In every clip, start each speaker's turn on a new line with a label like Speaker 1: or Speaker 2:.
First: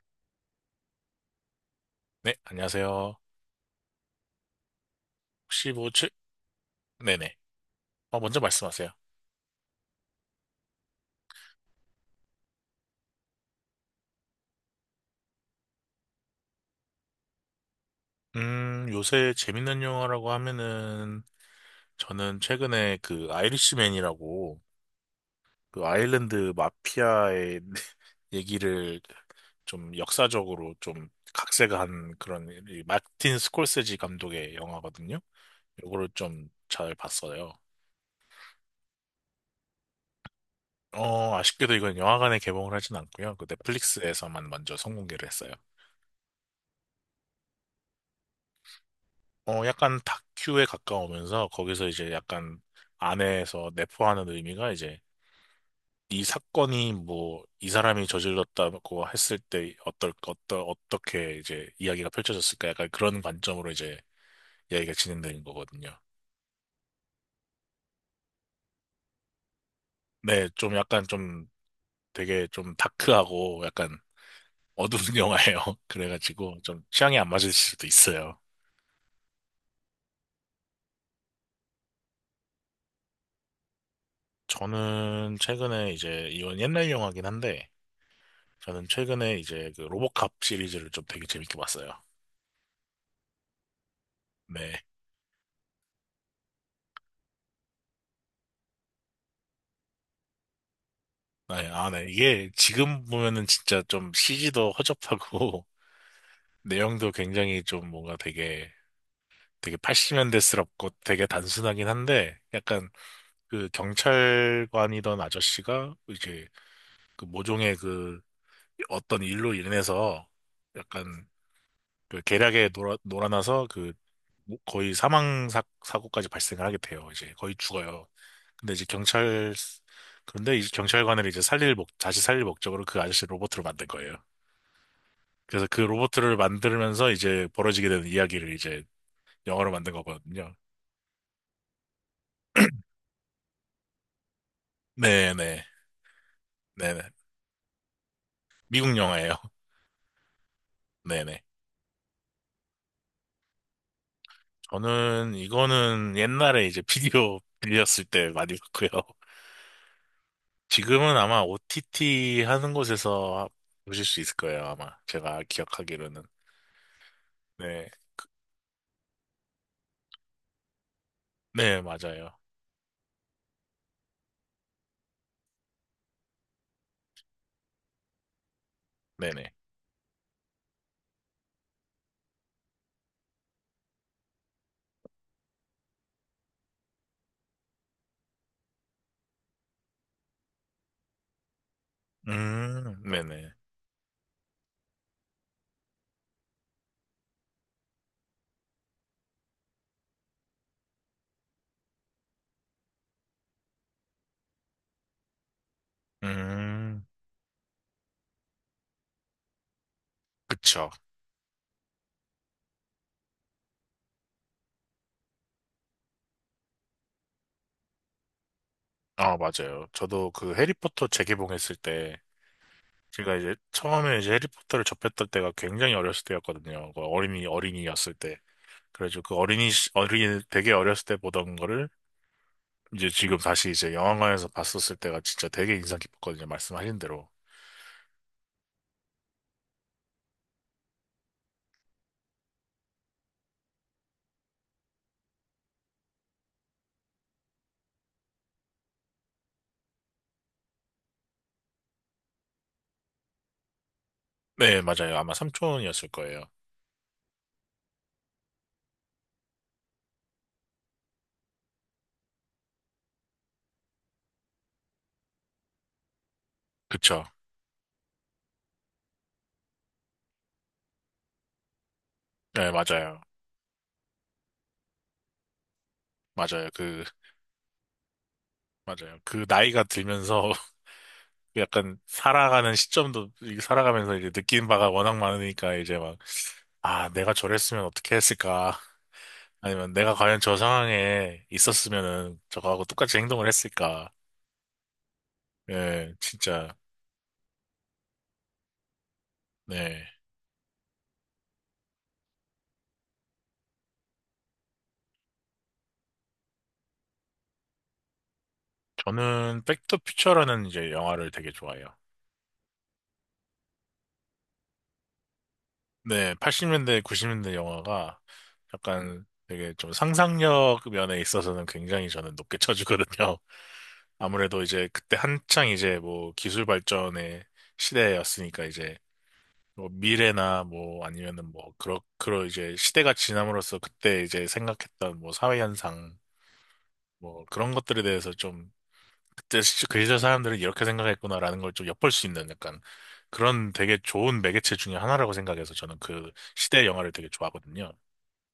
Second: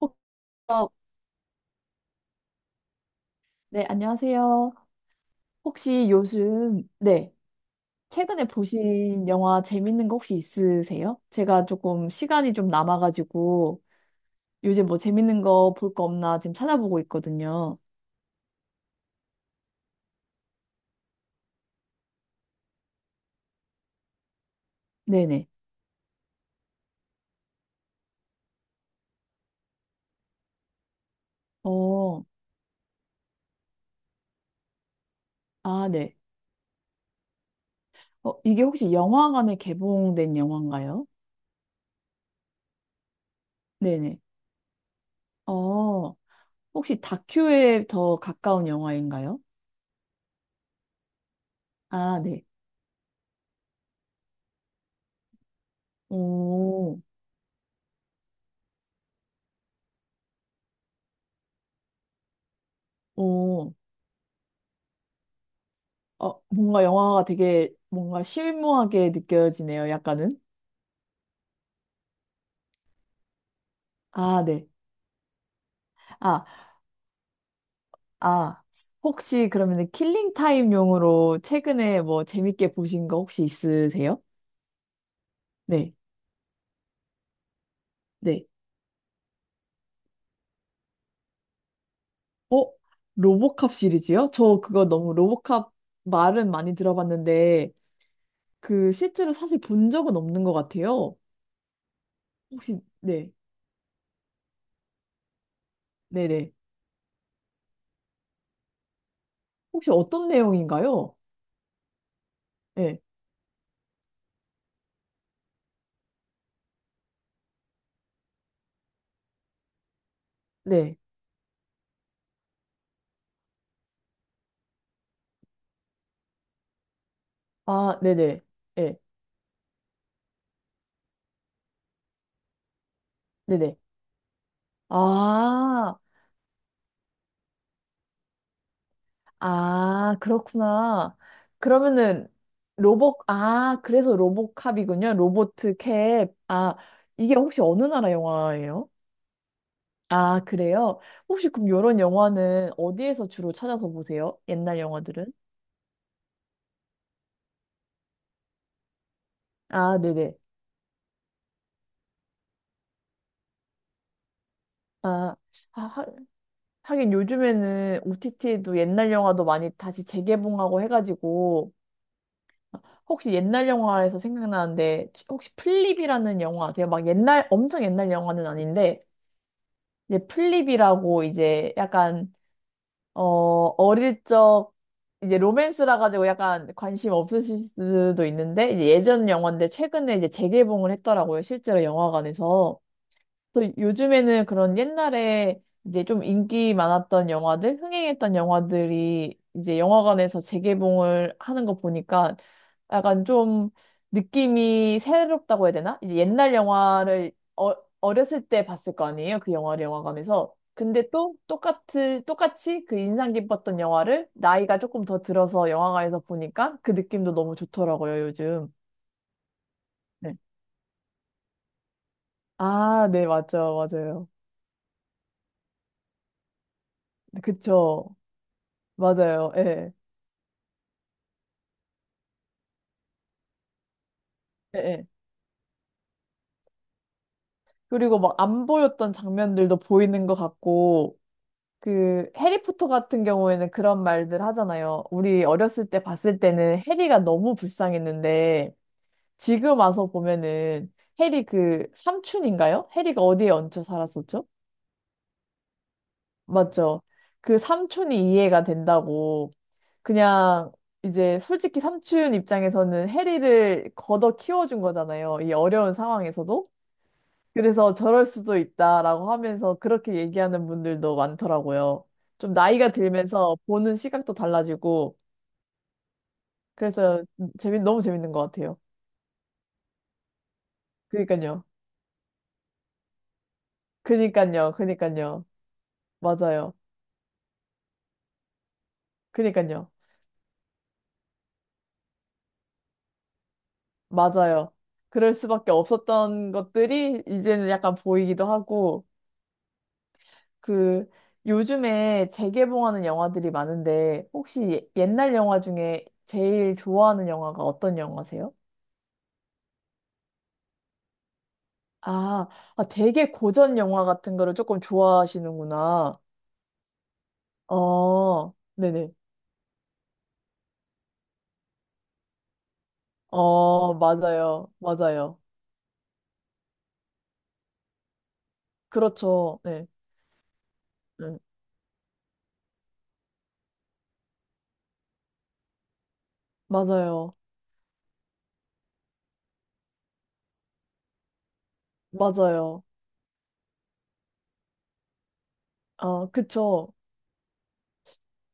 Speaker 1: 혹- 어,
Speaker 2: 네, 안녕하세요.
Speaker 1: 네, 안녕하세요.
Speaker 2: 혹시 뭐,
Speaker 1: 혹시
Speaker 2: 최...
Speaker 1: 요즘, 네,
Speaker 2: 네네. 먼저
Speaker 1: 최근에
Speaker 2: 말씀하세요.
Speaker 1: 보신 영화 재밌는 거 혹시 있으세요? 제가 조금 시간이 좀 남아가지고 요즘 뭐 재밌는 거 볼 거 없나 지금 찾아보고 있거든요.
Speaker 2: 요새 재밌는 영화라고 하면은, 저는 최근에 그 아이리시맨이라고,
Speaker 1: 네네.
Speaker 2: 그 아일랜드 마피아의 얘기를 좀 역사적으로 좀 각색한
Speaker 1: 어,
Speaker 2: 그런, 이 마틴 스콜세지 감독의 영화거든요.
Speaker 1: 아,
Speaker 2: 요거를
Speaker 1: 네.
Speaker 2: 좀 잘 봤어요.
Speaker 1: 어, 이게 혹시 영화관에 개봉된 영화인가요?
Speaker 2: 아쉽게도 이건 영화관에 개봉을 하진 않고요. 그
Speaker 1: 네네.
Speaker 2: 넷플릭스에서만 먼저 선공개를 했어요.
Speaker 1: 어, 혹시 다큐에 더 가까운 영화인가요?
Speaker 2: 약간 다큐에 가까우면서 거기서 이제
Speaker 1: 아, 네.
Speaker 2: 약간 안에서 내포하는 의미가 이제 이 사건이
Speaker 1: 오,
Speaker 2: 뭐 이 사람이 저질렀다고 했을 때 어떻게 이제 이야기가 펼쳐졌을까 약간 그런 관점으로
Speaker 1: 오.
Speaker 2: 이제 이야기가 진행되는 거거든요.
Speaker 1: 어, 뭔가 영화가 되게 뭔가 실무하게 느껴지네요, 약간은.
Speaker 2: 네, 좀 약간 좀 되게 좀 다크하고 약간
Speaker 1: 아, 네.
Speaker 2: 어두운 영화예요.
Speaker 1: 아,
Speaker 2: 그래가지고 좀 취향이 안 맞을 수도 있어요.
Speaker 1: 아, 혹시 그러면 킬링 타임용으로 최근에 뭐 재밌게 보신 거 혹시 있으세요?
Speaker 2: 저는 최근에
Speaker 1: 네,
Speaker 2: 이제 이건 옛날 영화긴 한데
Speaker 1: 네.
Speaker 2: 저는 최근에 이제 그 로보캅 시리즈를 좀 되게 재밌게 봤어요.
Speaker 1: 어? 로보캅 시리즈요? 저
Speaker 2: 네.
Speaker 1: 그거 너무 로보캅 말은 많이 들어봤는데 그 실제로 사실 본 적은 없는 것 같아요.
Speaker 2: 네, 아, 네. 이게
Speaker 1: 혹시,
Speaker 2: 지금
Speaker 1: 네,
Speaker 2: 보면은 진짜 좀 CG도 허접하고
Speaker 1: 네 네.
Speaker 2: 내용도 굉장히 좀 뭔가 되게 되게
Speaker 1: 혹시 어떤
Speaker 2: 80년대스럽고
Speaker 1: 내용인가요?
Speaker 2: 되게 단순하긴 한데 약간
Speaker 1: 네,
Speaker 2: 그 경찰관이던 아저씨가 이제 그 모종의 그 어떤 일로 인해서
Speaker 1: 네.
Speaker 2: 약간 그 계략에 놀아나서 그 뭐 거의 사망 사, 사고까지 발생을 하게 돼요. 이제 거의
Speaker 1: 아,
Speaker 2: 죽어요.
Speaker 1: 네네.
Speaker 2: 근데 이제
Speaker 1: 네,
Speaker 2: 경찰 그런데 이 경찰관을 이제 살릴 목 다시 살릴 목적으로 그 아저씨 로봇으로
Speaker 1: 네네.
Speaker 2: 만든 거예요. 그래서 그
Speaker 1: 아,
Speaker 2: 로봇을 만들면서 이제 벌어지게 되는 이야기를 이제 영화로 만든
Speaker 1: 아,
Speaker 2: 거거든요.
Speaker 1: 그렇구나. 그러면은 로봇, 아, 그래서 로봇캅이군요.
Speaker 2: 네네.
Speaker 1: 로보트 캡. 아,
Speaker 2: 네네.
Speaker 1: 이게 혹시 어느 나라 영화예요?
Speaker 2: 미국 영화예요.
Speaker 1: 아, 그래요?
Speaker 2: 네네.
Speaker 1: 혹시 그럼 이런 영화는 어디에서 주로 찾아서 보세요? 옛날 영화들은?
Speaker 2: 저는 이거는 옛날에 이제 비디오 빌렸을 때 많이 봤고요.
Speaker 1: 아, 네네.
Speaker 2: 지금은 아마 OTT 하는 곳에서 보실 수 있을 거예요. 아마
Speaker 1: 아,
Speaker 2: 제가
Speaker 1: 아,
Speaker 2: 기억하기로는.
Speaker 1: 하긴
Speaker 2: 네네.
Speaker 1: 요즘에는 OTT에도 옛날 영화도 많이 다시 재개봉하고 해가지고
Speaker 2: 맞아요.
Speaker 1: 혹시 옛날 영화에서 생각나는데 혹시 플립이라는 영화 아세요? 막 옛날, 엄청 옛날 영화는 아닌데
Speaker 2: 네네.
Speaker 1: 이제 플립이라고 이제 약간 어 어릴 적 이제 로맨스라 가지고 약간 관심 없으실 수도 있는데 이제 예전 영화인데 최근에 이제 재개봉을 했더라고요. 실제로 영화관에서.
Speaker 2: 네네.
Speaker 1: 또 요즘에는 그런 옛날에 이제 좀 인기 많았던 영화들, 흥행했던 영화들이 이제 영화관에서 재개봉을 하는 거 보니까 약간 좀 느낌이 새롭다고 해야 되나? 이제 옛날
Speaker 2: 음
Speaker 1: 영화를 어, 어렸을 때 봤을 거 아니에요? 그 영화를 영화관에서.
Speaker 2: 그쵸.
Speaker 1: 근데 또 똑같이, 똑같이 그 인상 깊었던 영화를 나이가 조금 더 들어서 영화관에서 보니까 그 느낌도 너무 좋더라고요, 요즘.
Speaker 2: 아, 맞아요. 저도
Speaker 1: 네.
Speaker 2: 그 해리포터 재개봉했을 때,
Speaker 1: 아, 네,
Speaker 2: 제가 이제
Speaker 1: 맞죠,
Speaker 2: 처음에
Speaker 1: 맞아요.
Speaker 2: 이제 해리포터를 접했던 때가 굉장히 어렸을 때였거든요. 그 어린이,
Speaker 1: 그쵸.
Speaker 2: 어린이였을 때. 그래가지고
Speaker 1: 맞아요. 예.
Speaker 2: 되게 어렸을 때 보던 거를 이제 지금 다시 이제 영화관에서
Speaker 1: 예,
Speaker 2: 봤었을
Speaker 1: 예.
Speaker 2: 때가 진짜 되게 인상 깊었거든요. 말씀하신 대로.
Speaker 1: 그리고 막 안 보였던 장면들도 보이는 것 같고, 그, 해리포터 같은 경우에는 그런 말들 하잖아요. 우리 어렸을 때 봤을 때는 해리가 너무 불쌍했는데, 지금 와서 보면은 해리 그 삼촌인가요? 해리가 어디에 얹혀 살았었죠?
Speaker 2: 네, 맞아요. 아마 삼촌이었을 거예요.
Speaker 1: 맞죠? 그 삼촌이 이해가 된다고, 그냥 이제 솔직히 삼촌 입장에서는 해리를 걷어 키워준 거잖아요. 이 어려운 상황에서도.
Speaker 2: 그쵸.
Speaker 1: 그래서 저럴 수도 있다라고 하면서 그렇게 얘기하는 분들도 많더라고요. 좀
Speaker 2: 네,
Speaker 1: 나이가
Speaker 2: 맞아요.
Speaker 1: 들면서 보는 시각도 달라지고,
Speaker 2: 맞아요. 그,
Speaker 1: 그래서 너무 재밌는 것 같아요.
Speaker 2: 맞아요. 그 나이가 들면서
Speaker 1: 그니까요.
Speaker 2: 약간 살아가는 시점도, 살아가면서 이제 느끼는
Speaker 1: 그니까요.
Speaker 2: 바가 워낙
Speaker 1: 그니까요.
Speaker 2: 많으니까 이제 막
Speaker 1: 맞아요.
Speaker 2: 아, 내가 저랬으면 어떻게 했을까?
Speaker 1: 그니까요.
Speaker 2: 아니면 내가 과연 저 상황에 있었으면은 저거하고 똑같이 행동을 했을까?
Speaker 1: 맞아요. 그럴 수밖에
Speaker 2: 예,
Speaker 1: 없었던
Speaker 2: 진짜,
Speaker 1: 것들이 이제는 약간 보이기도 하고,
Speaker 2: 네.
Speaker 1: 그, 요즘에 재개봉하는 영화들이 많은데, 혹시 옛날 영화 중에 제일 좋아하는 영화가 어떤 영화세요?
Speaker 2: 저는 백투퓨처라는 이제 영화를 되게 좋아해요.
Speaker 1: 아, 아, 되게 고전 영화 같은 거를 조금 좋아하시는구나.
Speaker 2: 네, 80년대, 90년대 영화가
Speaker 1: 어, 네네.
Speaker 2: 약간 되게 좀 상상력 면에 있어서는 굉장히 저는 높게 쳐주거든요.
Speaker 1: 어,
Speaker 2: 아무래도
Speaker 1: 맞아요.
Speaker 2: 이제 그때
Speaker 1: 맞아요.
Speaker 2: 한창 이제 뭐 기술 발전의 시대였으니까 이제
Speaker 1: 그렇죠. 네.
Speaker 2: 뭐 미래나 뭐
Speaker 1: 네.
Speaker 2: 아니면은 뭐 그런 이제 시대가 지남으로써 그때 이제 생각했던 뭐 사회 현상
Speaker 1: 맞아요.
Speaker 2: 뭐 그런 것들에 대해서 좀 그 시절 사람들은 이렇게 생각했구나라는 걸 좀 엿볼 수 있는 약간
Speaker 1: 맞아요.
Speaker 2: 그런 되게 좋은 매개체 중에 하나라고 생각해서 저는
Speaker 1: 어,
Speaker 2: 그 시대
Speaker 1: 그쵸.
Speaker 2: 영화를 되게 좋아하거든요.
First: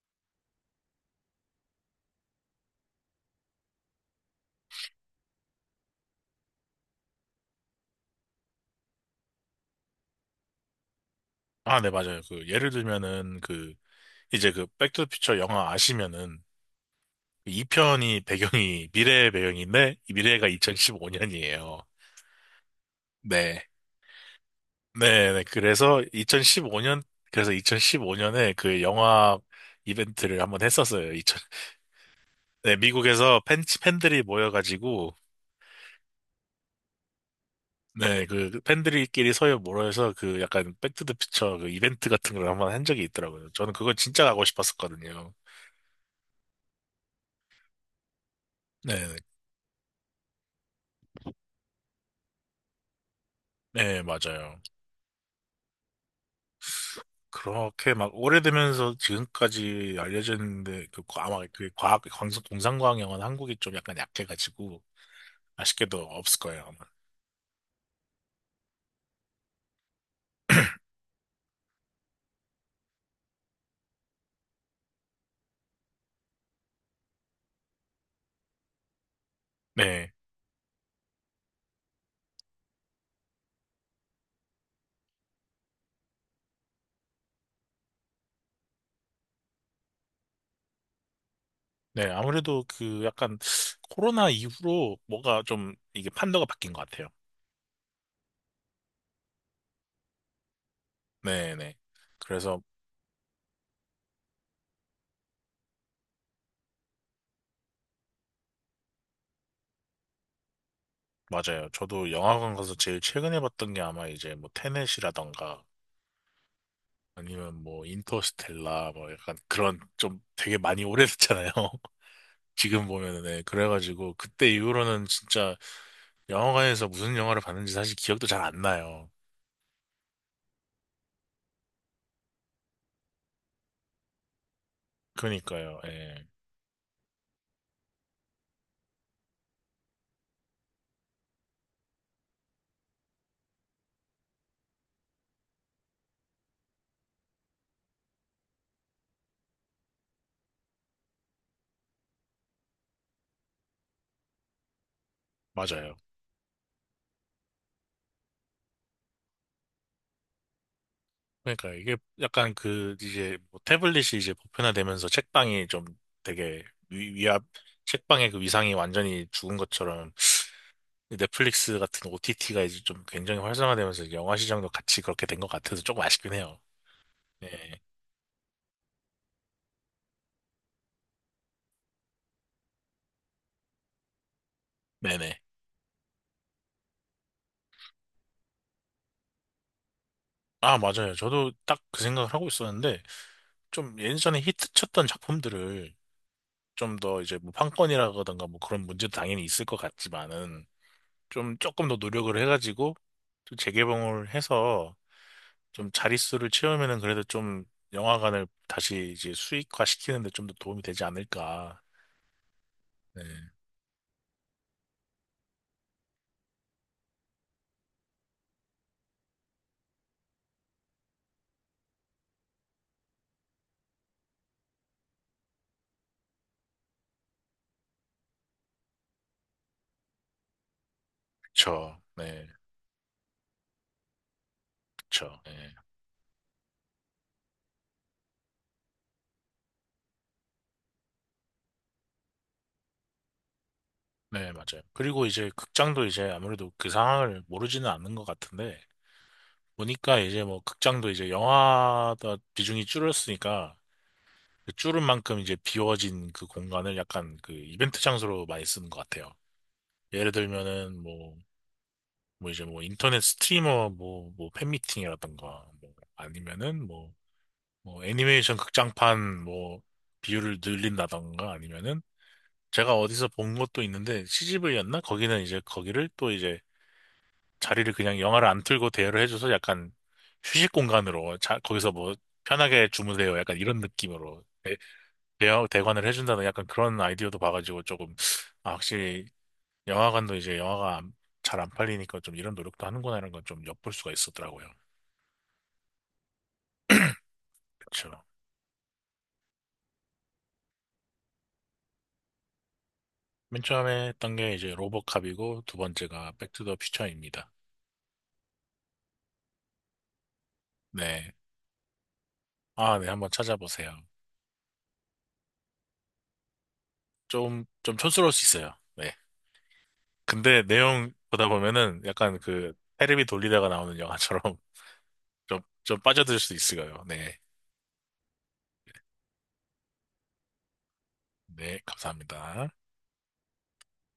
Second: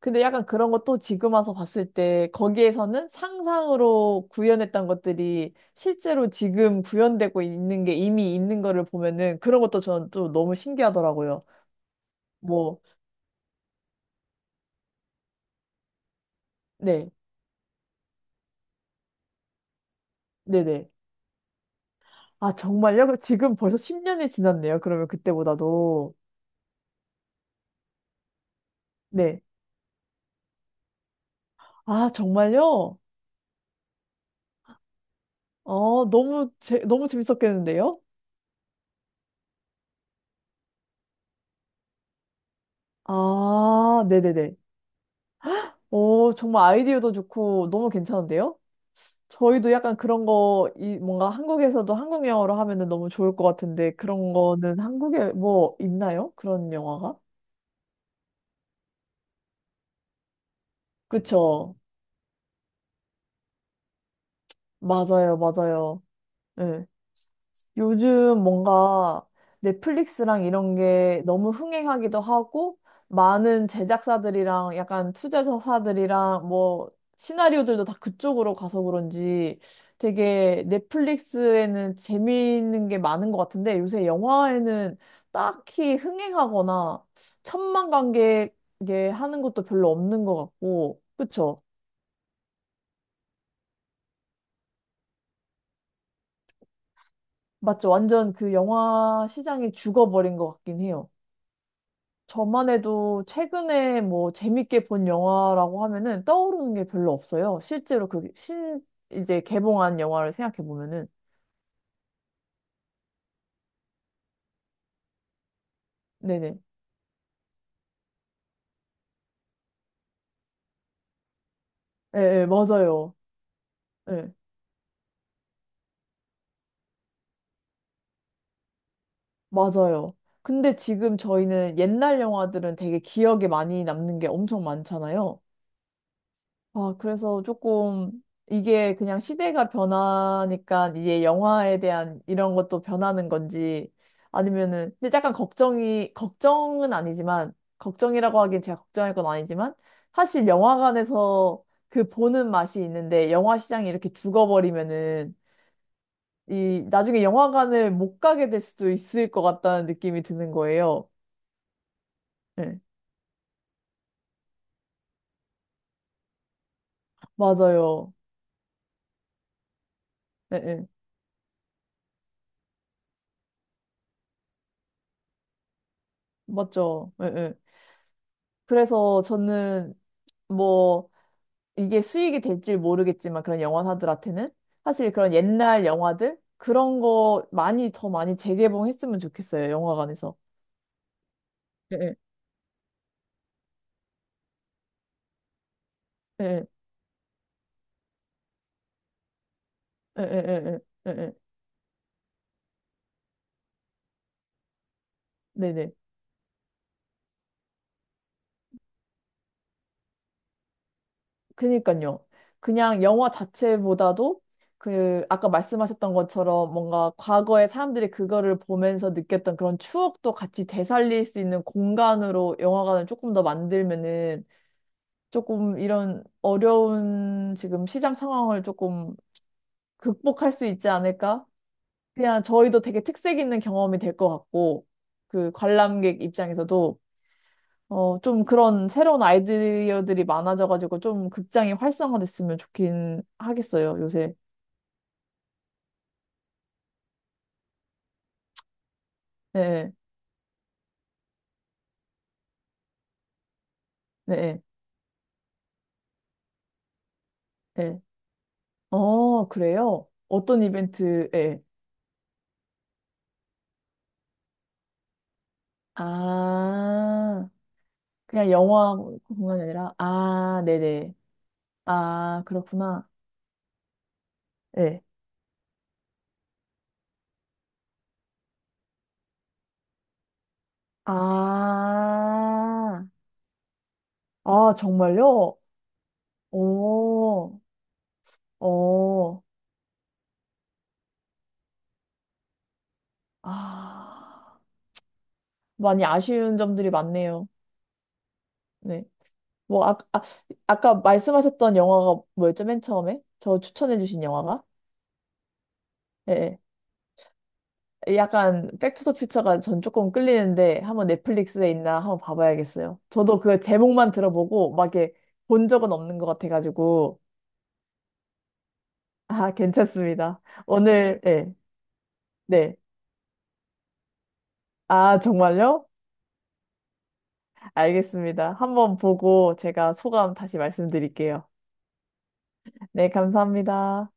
Speaker 1: 근데 약간 그런 것도 지금 와서 봤을 때 거기에서는 상상으로 구현했던 것들이 실제로 지금 구현되고 있는 게 이미 있는 거를 보면은 그런 것도 저는 또 너무 신기하더라고요.
Speaker 2: 아, 네, 맞아요. 그 예를
Speaker 1: 뭐,
Speaker 2: 들면은 그 이제 그 백투더퓨처 영화 아시면은
Speaker 1: 네.
Speaker 2: 2편이 배경이 미래의 배경인데 이 미래가
Speaker 1: 네네.
Speaker 2: 2015년이에요.
Speaker 1: 아, 정말요? 그 지금
Speaker 2: 네.
Speaker 1: 벌써 10년이 지났네요. 그러면
Speaker 2: 네, 네.
Speaker 1: 그때보다도.
Speaker 2: 그래서 2015년에 그 영화
Speaker 1: 네.
Speaker 2: 이벤트를 한번 했었어요.
Speaker 1: 아,
Speaker 2: 네,
Speaker 1: 정말요?
Speaker 2: 미국에서 팬들이 모여가지고,
Speaker 1: 어, 너무, 너무 재밌었겠는데요?
Speaker 2: 네, 그 팬들끼리 서로 모여서 그 약간 백투더퓨처 그 이벤트 같은 걸 한번 한 적이 있더라고요. 저는 그거
Speaker 1: 아,
Speaker 2: 진짜 가고
Speaker 1: 네네네.
Speaker 2: 싶었었거든요.
Speaker 1: 오, 정말 아이디어도 좋고 너무 괜찮은데요?
Speaker 2: 네,
Speaker 1: 저희도 약간 그런 거, 이, 뭔가 한국에서도 한국 영화로 하면은 너무 좋을 것 같은데
Speaker 2: 네,
Speaker 1: 그런
Speaker 2: 맞아요.
Speaker 1: 거는 한국에 뭐 있나요? 그런 영화가?
Speaker 2: 그렇게 막 오래되면서 지금까지 알려져 있는데, 아마 그
Speaker 1: 그쵸.
Speaker 2: 과학, 광 공상과학 영화는 한국이 좀 약간 약해가지고,
Speaker 1: 맞아요,
Speaker 2: 아쉽게도
Speaker 1: 맞아요.
Speaker 2: 없을 거예요, 아마.
Speaker 1: 예. 요즘 뭔가 넷플릭스랑 이런 게 너무 흥행하기도 하고, 많은 제작사들이랑 약간 투자사들이랑 뭐, 시나리오들도 다 그쪽으로 가서 그런지
Speaker 2: 네.
Speaker 1: 되게 넷플릭스에는 재미있는 게 많은 것 같은데, 요새 영화에는 딱히 흥행하거나 천만 관객에 하는 것도 별로 없는 것 같고, 그쵸?
Speaker 2: 네, 아무래도 그 약간 코로나 이후로 뭐가 좀 이게 판도가 바뀐 것 같아요.
Speaker 1: 맞죠? 완전 그 영화 시장이 죽어버린 것 같긴 해요.
Speaker 2: 네네. 그래서
Speaker 1: 저만 해도 최근에 뭐 재밌게 본 영화라고 하면은 떠오르는 게 별로 없어요. 실제로 이제 개봉한 영화를 생각해 보면은.
Speaker 2: 맞아요. 저도 영화관 가서 제일 최근에 봤던 게 아마 이제 뭐 테넷이라던가
Speaker 1: 네네.
Speaker 2: 아니면 뭐 인터스텔라 뭐 약간 그런 좀 되게 많이 오래됐잖아요.
Speaker 1: 예, 예,
Speaker 2: 지금
Speaker 1: 맞아요.
Speaker 2: 보면은 네, 그래가지고
Speaker 1: 예,
Speaker 2: 그때 이후로는 진짜 영화관에서 무슨 영화를 봤는지 사실 기억도 잘 안 나요.
Speaker 1: 맞아요. 근데 지금 저희는 옛날 영화들은 되게 기억에 많이 남는 게 엄청 많잖아요.
Speaker 2: 그러니까요. 예.
Speaker 1: 아, 그래서 조금 이게 그냥 시대가 변하니까 이제 영화에 대한 이런 것도 변하는 건지 아니면은 근데 약간 걱정이 걱정은 아니지만 걱정이라고 하긴 제가 걱정할 건 아니지만 사실 영화관에서 그 보는 맛이 있는데 영화 시장이 이렇게 죽어버리면은
Speaker 2: 맞아요.
Speaker 1: 이 나중에 영화관을 못 가게 될 수도 있을 것 같다는 느낌이 드는 거예요.
Speaker 2: 그러니까 이게 약간
Speaker 1: 예,
Speaker 2: 그 이제 뭐 태블릿이 이제 보편화되면서 책방이 좀 되게 위, 위압
Speaker 1: 맞아요.
Speaker 2: 책방의 그 위상이 완전히 죽은 것처럼
Speaker 1: 예, 예,
Speaker 2: 넷플릭스 같은 OTT가 이제 좀 굉장히 활성화되면서 이제 영화 시장도 같이 그렇게 된 것 같아서 조금 아쉽긴 해요.
Speaker 1: 맞죠. 예,
Speaker 2: 네,
Speaker 1: 예. 그래서 저는 뭐 이게 수익이 될지 모르겠지만 그런 영화사들한테는 사실 그런
Speaker 2: 네네.
Speaker 1: 옛날 영화들 그런 거 많이 더 많이 재개봉했으면 좋겠어요. 영화관에서.
Speaker 2: 아, 맞아요. 저도 딱 그
Speaker 1: 예,
Speaker 2: 생각을 하고 있었는데 좀 예전에 히트쳤던 작품들을
Speaker 1: 예, 예,
Speaker 2: 좀 더 이제 뭐 판권이라든가 뭐 그런 문제도 당연히 있을 것
Speaker 1: 예, 예,
Speaker 2: 같지만은
Speaker 1: 예, 예, 예. 예, 예.
Speaker 2: 좀 조금 더 노력을 해가지고 좀 재개봉을 해서 좀
Speaker 1: 네네.
Speaker 2: 자릿수를 채우면은 그래도 좀 영화관을 다시 이제 수익화 시키는데 좀 더 도움이 되지 않을까.
Speaker 1: 그니까요. 그냥
Speaker 2: 네,
Speaker 1: 영화 자체보다도 그 아까 말씀하셨던 것처럼 뭔가 과거에 사람들이 그거를 보면서 느꼈던 그런 추억도 같이 되살릴 수 있는 공간으로 영화관을 조금 더 만들면은 조금 이런 어려운 지금 시장 상황을 조금 극복할 수 있지 않을까?
Speaker 2: 그쵸.
Speaker 1: 그냥
Speaker 2: 네,
Speaker 1: 저희도 되게 특색 있는 경험이 될 것 같고,
Speaker 2: 그쵸.
Speaker 1: 그
Speaker 2: 네,
Speaker 1: 관람객 입장에서도, 어, 좀 그런 새로운 아이디어들이 많아져가지고 좀 극장이 활성화됐으면 좋긴 하겠어요, 요새.
Speaker 2: 네, 맞아요. 그리고 이제 극장도 이제 아무래도 그 상황을 모르지는 않는 것 같은데
Speaker 1: 네,
Speaker 2: 보니까 이제 뭐 극장도 이제 영화다 비중이 줄었으니까
Speaker 1: 네,
Speaker 2: 그 줄은 만큼 이제 비워진 그 공간을 약간 그 이벤트
Speaker 1: 네.
Speaker 2: 장소로 많이 쓰는 것 같아요.
Speaker 1: 어, 그래요?
Speaker 2: 예를
Speaker 1: 어떤
Speaker 2: 들면은 뭐
Speaker 1: 이벤트에?
Speaker 2: 이제 뭐 인터넷 스트리머 뭐 팬미팅이라던가 뭐 아니면은 뭐
Speaker 1: 아,
Speaker 2: 뭐
Speaker 1: 그냥
Speaker 2: 애니메이션
Speaker 1: 영화
Speaker 2: 극장판
Speaker 1: 공간이
Speaker 2: 뭐
Speaker 1: 아니라,
Speaker 2: 비율을
Speaker 1: 아, 네네.
Speaker 2: 늘린다던가 아니면은
Speaker 1: 아,
Speaker 2: 제가
Speaker 1: 그렇구나.
Speaker 2: 어디서 본 것도 있는데 CGV였나?
Speaker 1: 네.
Speaker 2: 거기는 이제 거기를 또 이제 자리를 그냥 영화를 안 틀고 대여를 해줘서 약간 휴식 공간으로 자, 거기서 뭐 편하게
Speaker 1: 아,
Speaker 2: 주무세요 약간 이런 느낌으로
Speaker 1: 아, 정말요?
Speaker 2: 대관을 해준다는 약간 그런 아이디어도
Speaker 1: 오.
Speaker 2: 봐가지고 조금. 아, 확실히
Speaker 1: 어,
Speaker 2: 영화관도 이제 영화가 잘 안 팔리니까 좀 이런 노력도 하는구나 이런 건 좀 엿볼 수가
Speaker 1: 아,
Speaker 2: 있었더라고요.
Speaker 1: 많이 아쉬운 점들이 많네요.
Speaker 2: 그렇죠.
Speaker 1: 네. 뭐, 아, 아, 아까 말씀하셨던 영화가 뭐였죠, 맨 처음에? 저
Speaker 2: 맨 처음에
Speaker 1: 추천해주신
Speaker 2: 했던 게
Speaker 1: 영화가?
Speaker 2: 이제 로보캅이고 두 번째가
Speaker 1: 예.
Speaker 2: 백투더 퓨처입니다.
Speaker 1: 예. 약간, 백투더퓨처가 전 조금 끌리는데, 한번
Speaker 2: 네.
Speaker 1: 넷플릭스에 있나 한번
Speaker 2: 아,
Speaker 1: 봐봐야겠어요.
Speaker 2: 네. 한번
Speaker 1: 저도 그
Speaker 2: 찾아보세요.
Speaker 1: 제목만 들어보고, 막 이렇게 본 적은 없는 것 같아가지고,
Speaker 2: 좀, 좀 촌스러울 수 있어요. 네.
Speaker 1: 아, 괜찮습니다.
Speaker 2: 근데 내용
Speaker 1: 오늘, 예.
Speaker 2: 보다 보면은 약간 그
Speaker 1: 네.
Speaker 2: 테레비 돌리다가 나오는 영화처럼
Speaker 1: 아,
Speaker 2: 좀,
Speaker 1: 정말요?
Speaker 2: 좀 빠져들 수 있어요. 네.
Speaker 1: 알겠습니다. 한번 보고 제가 소감 다시 말씀드릴게요.
Speaker 2: 네. 감사합니다.
Speaker 1: 네, 감사합니다.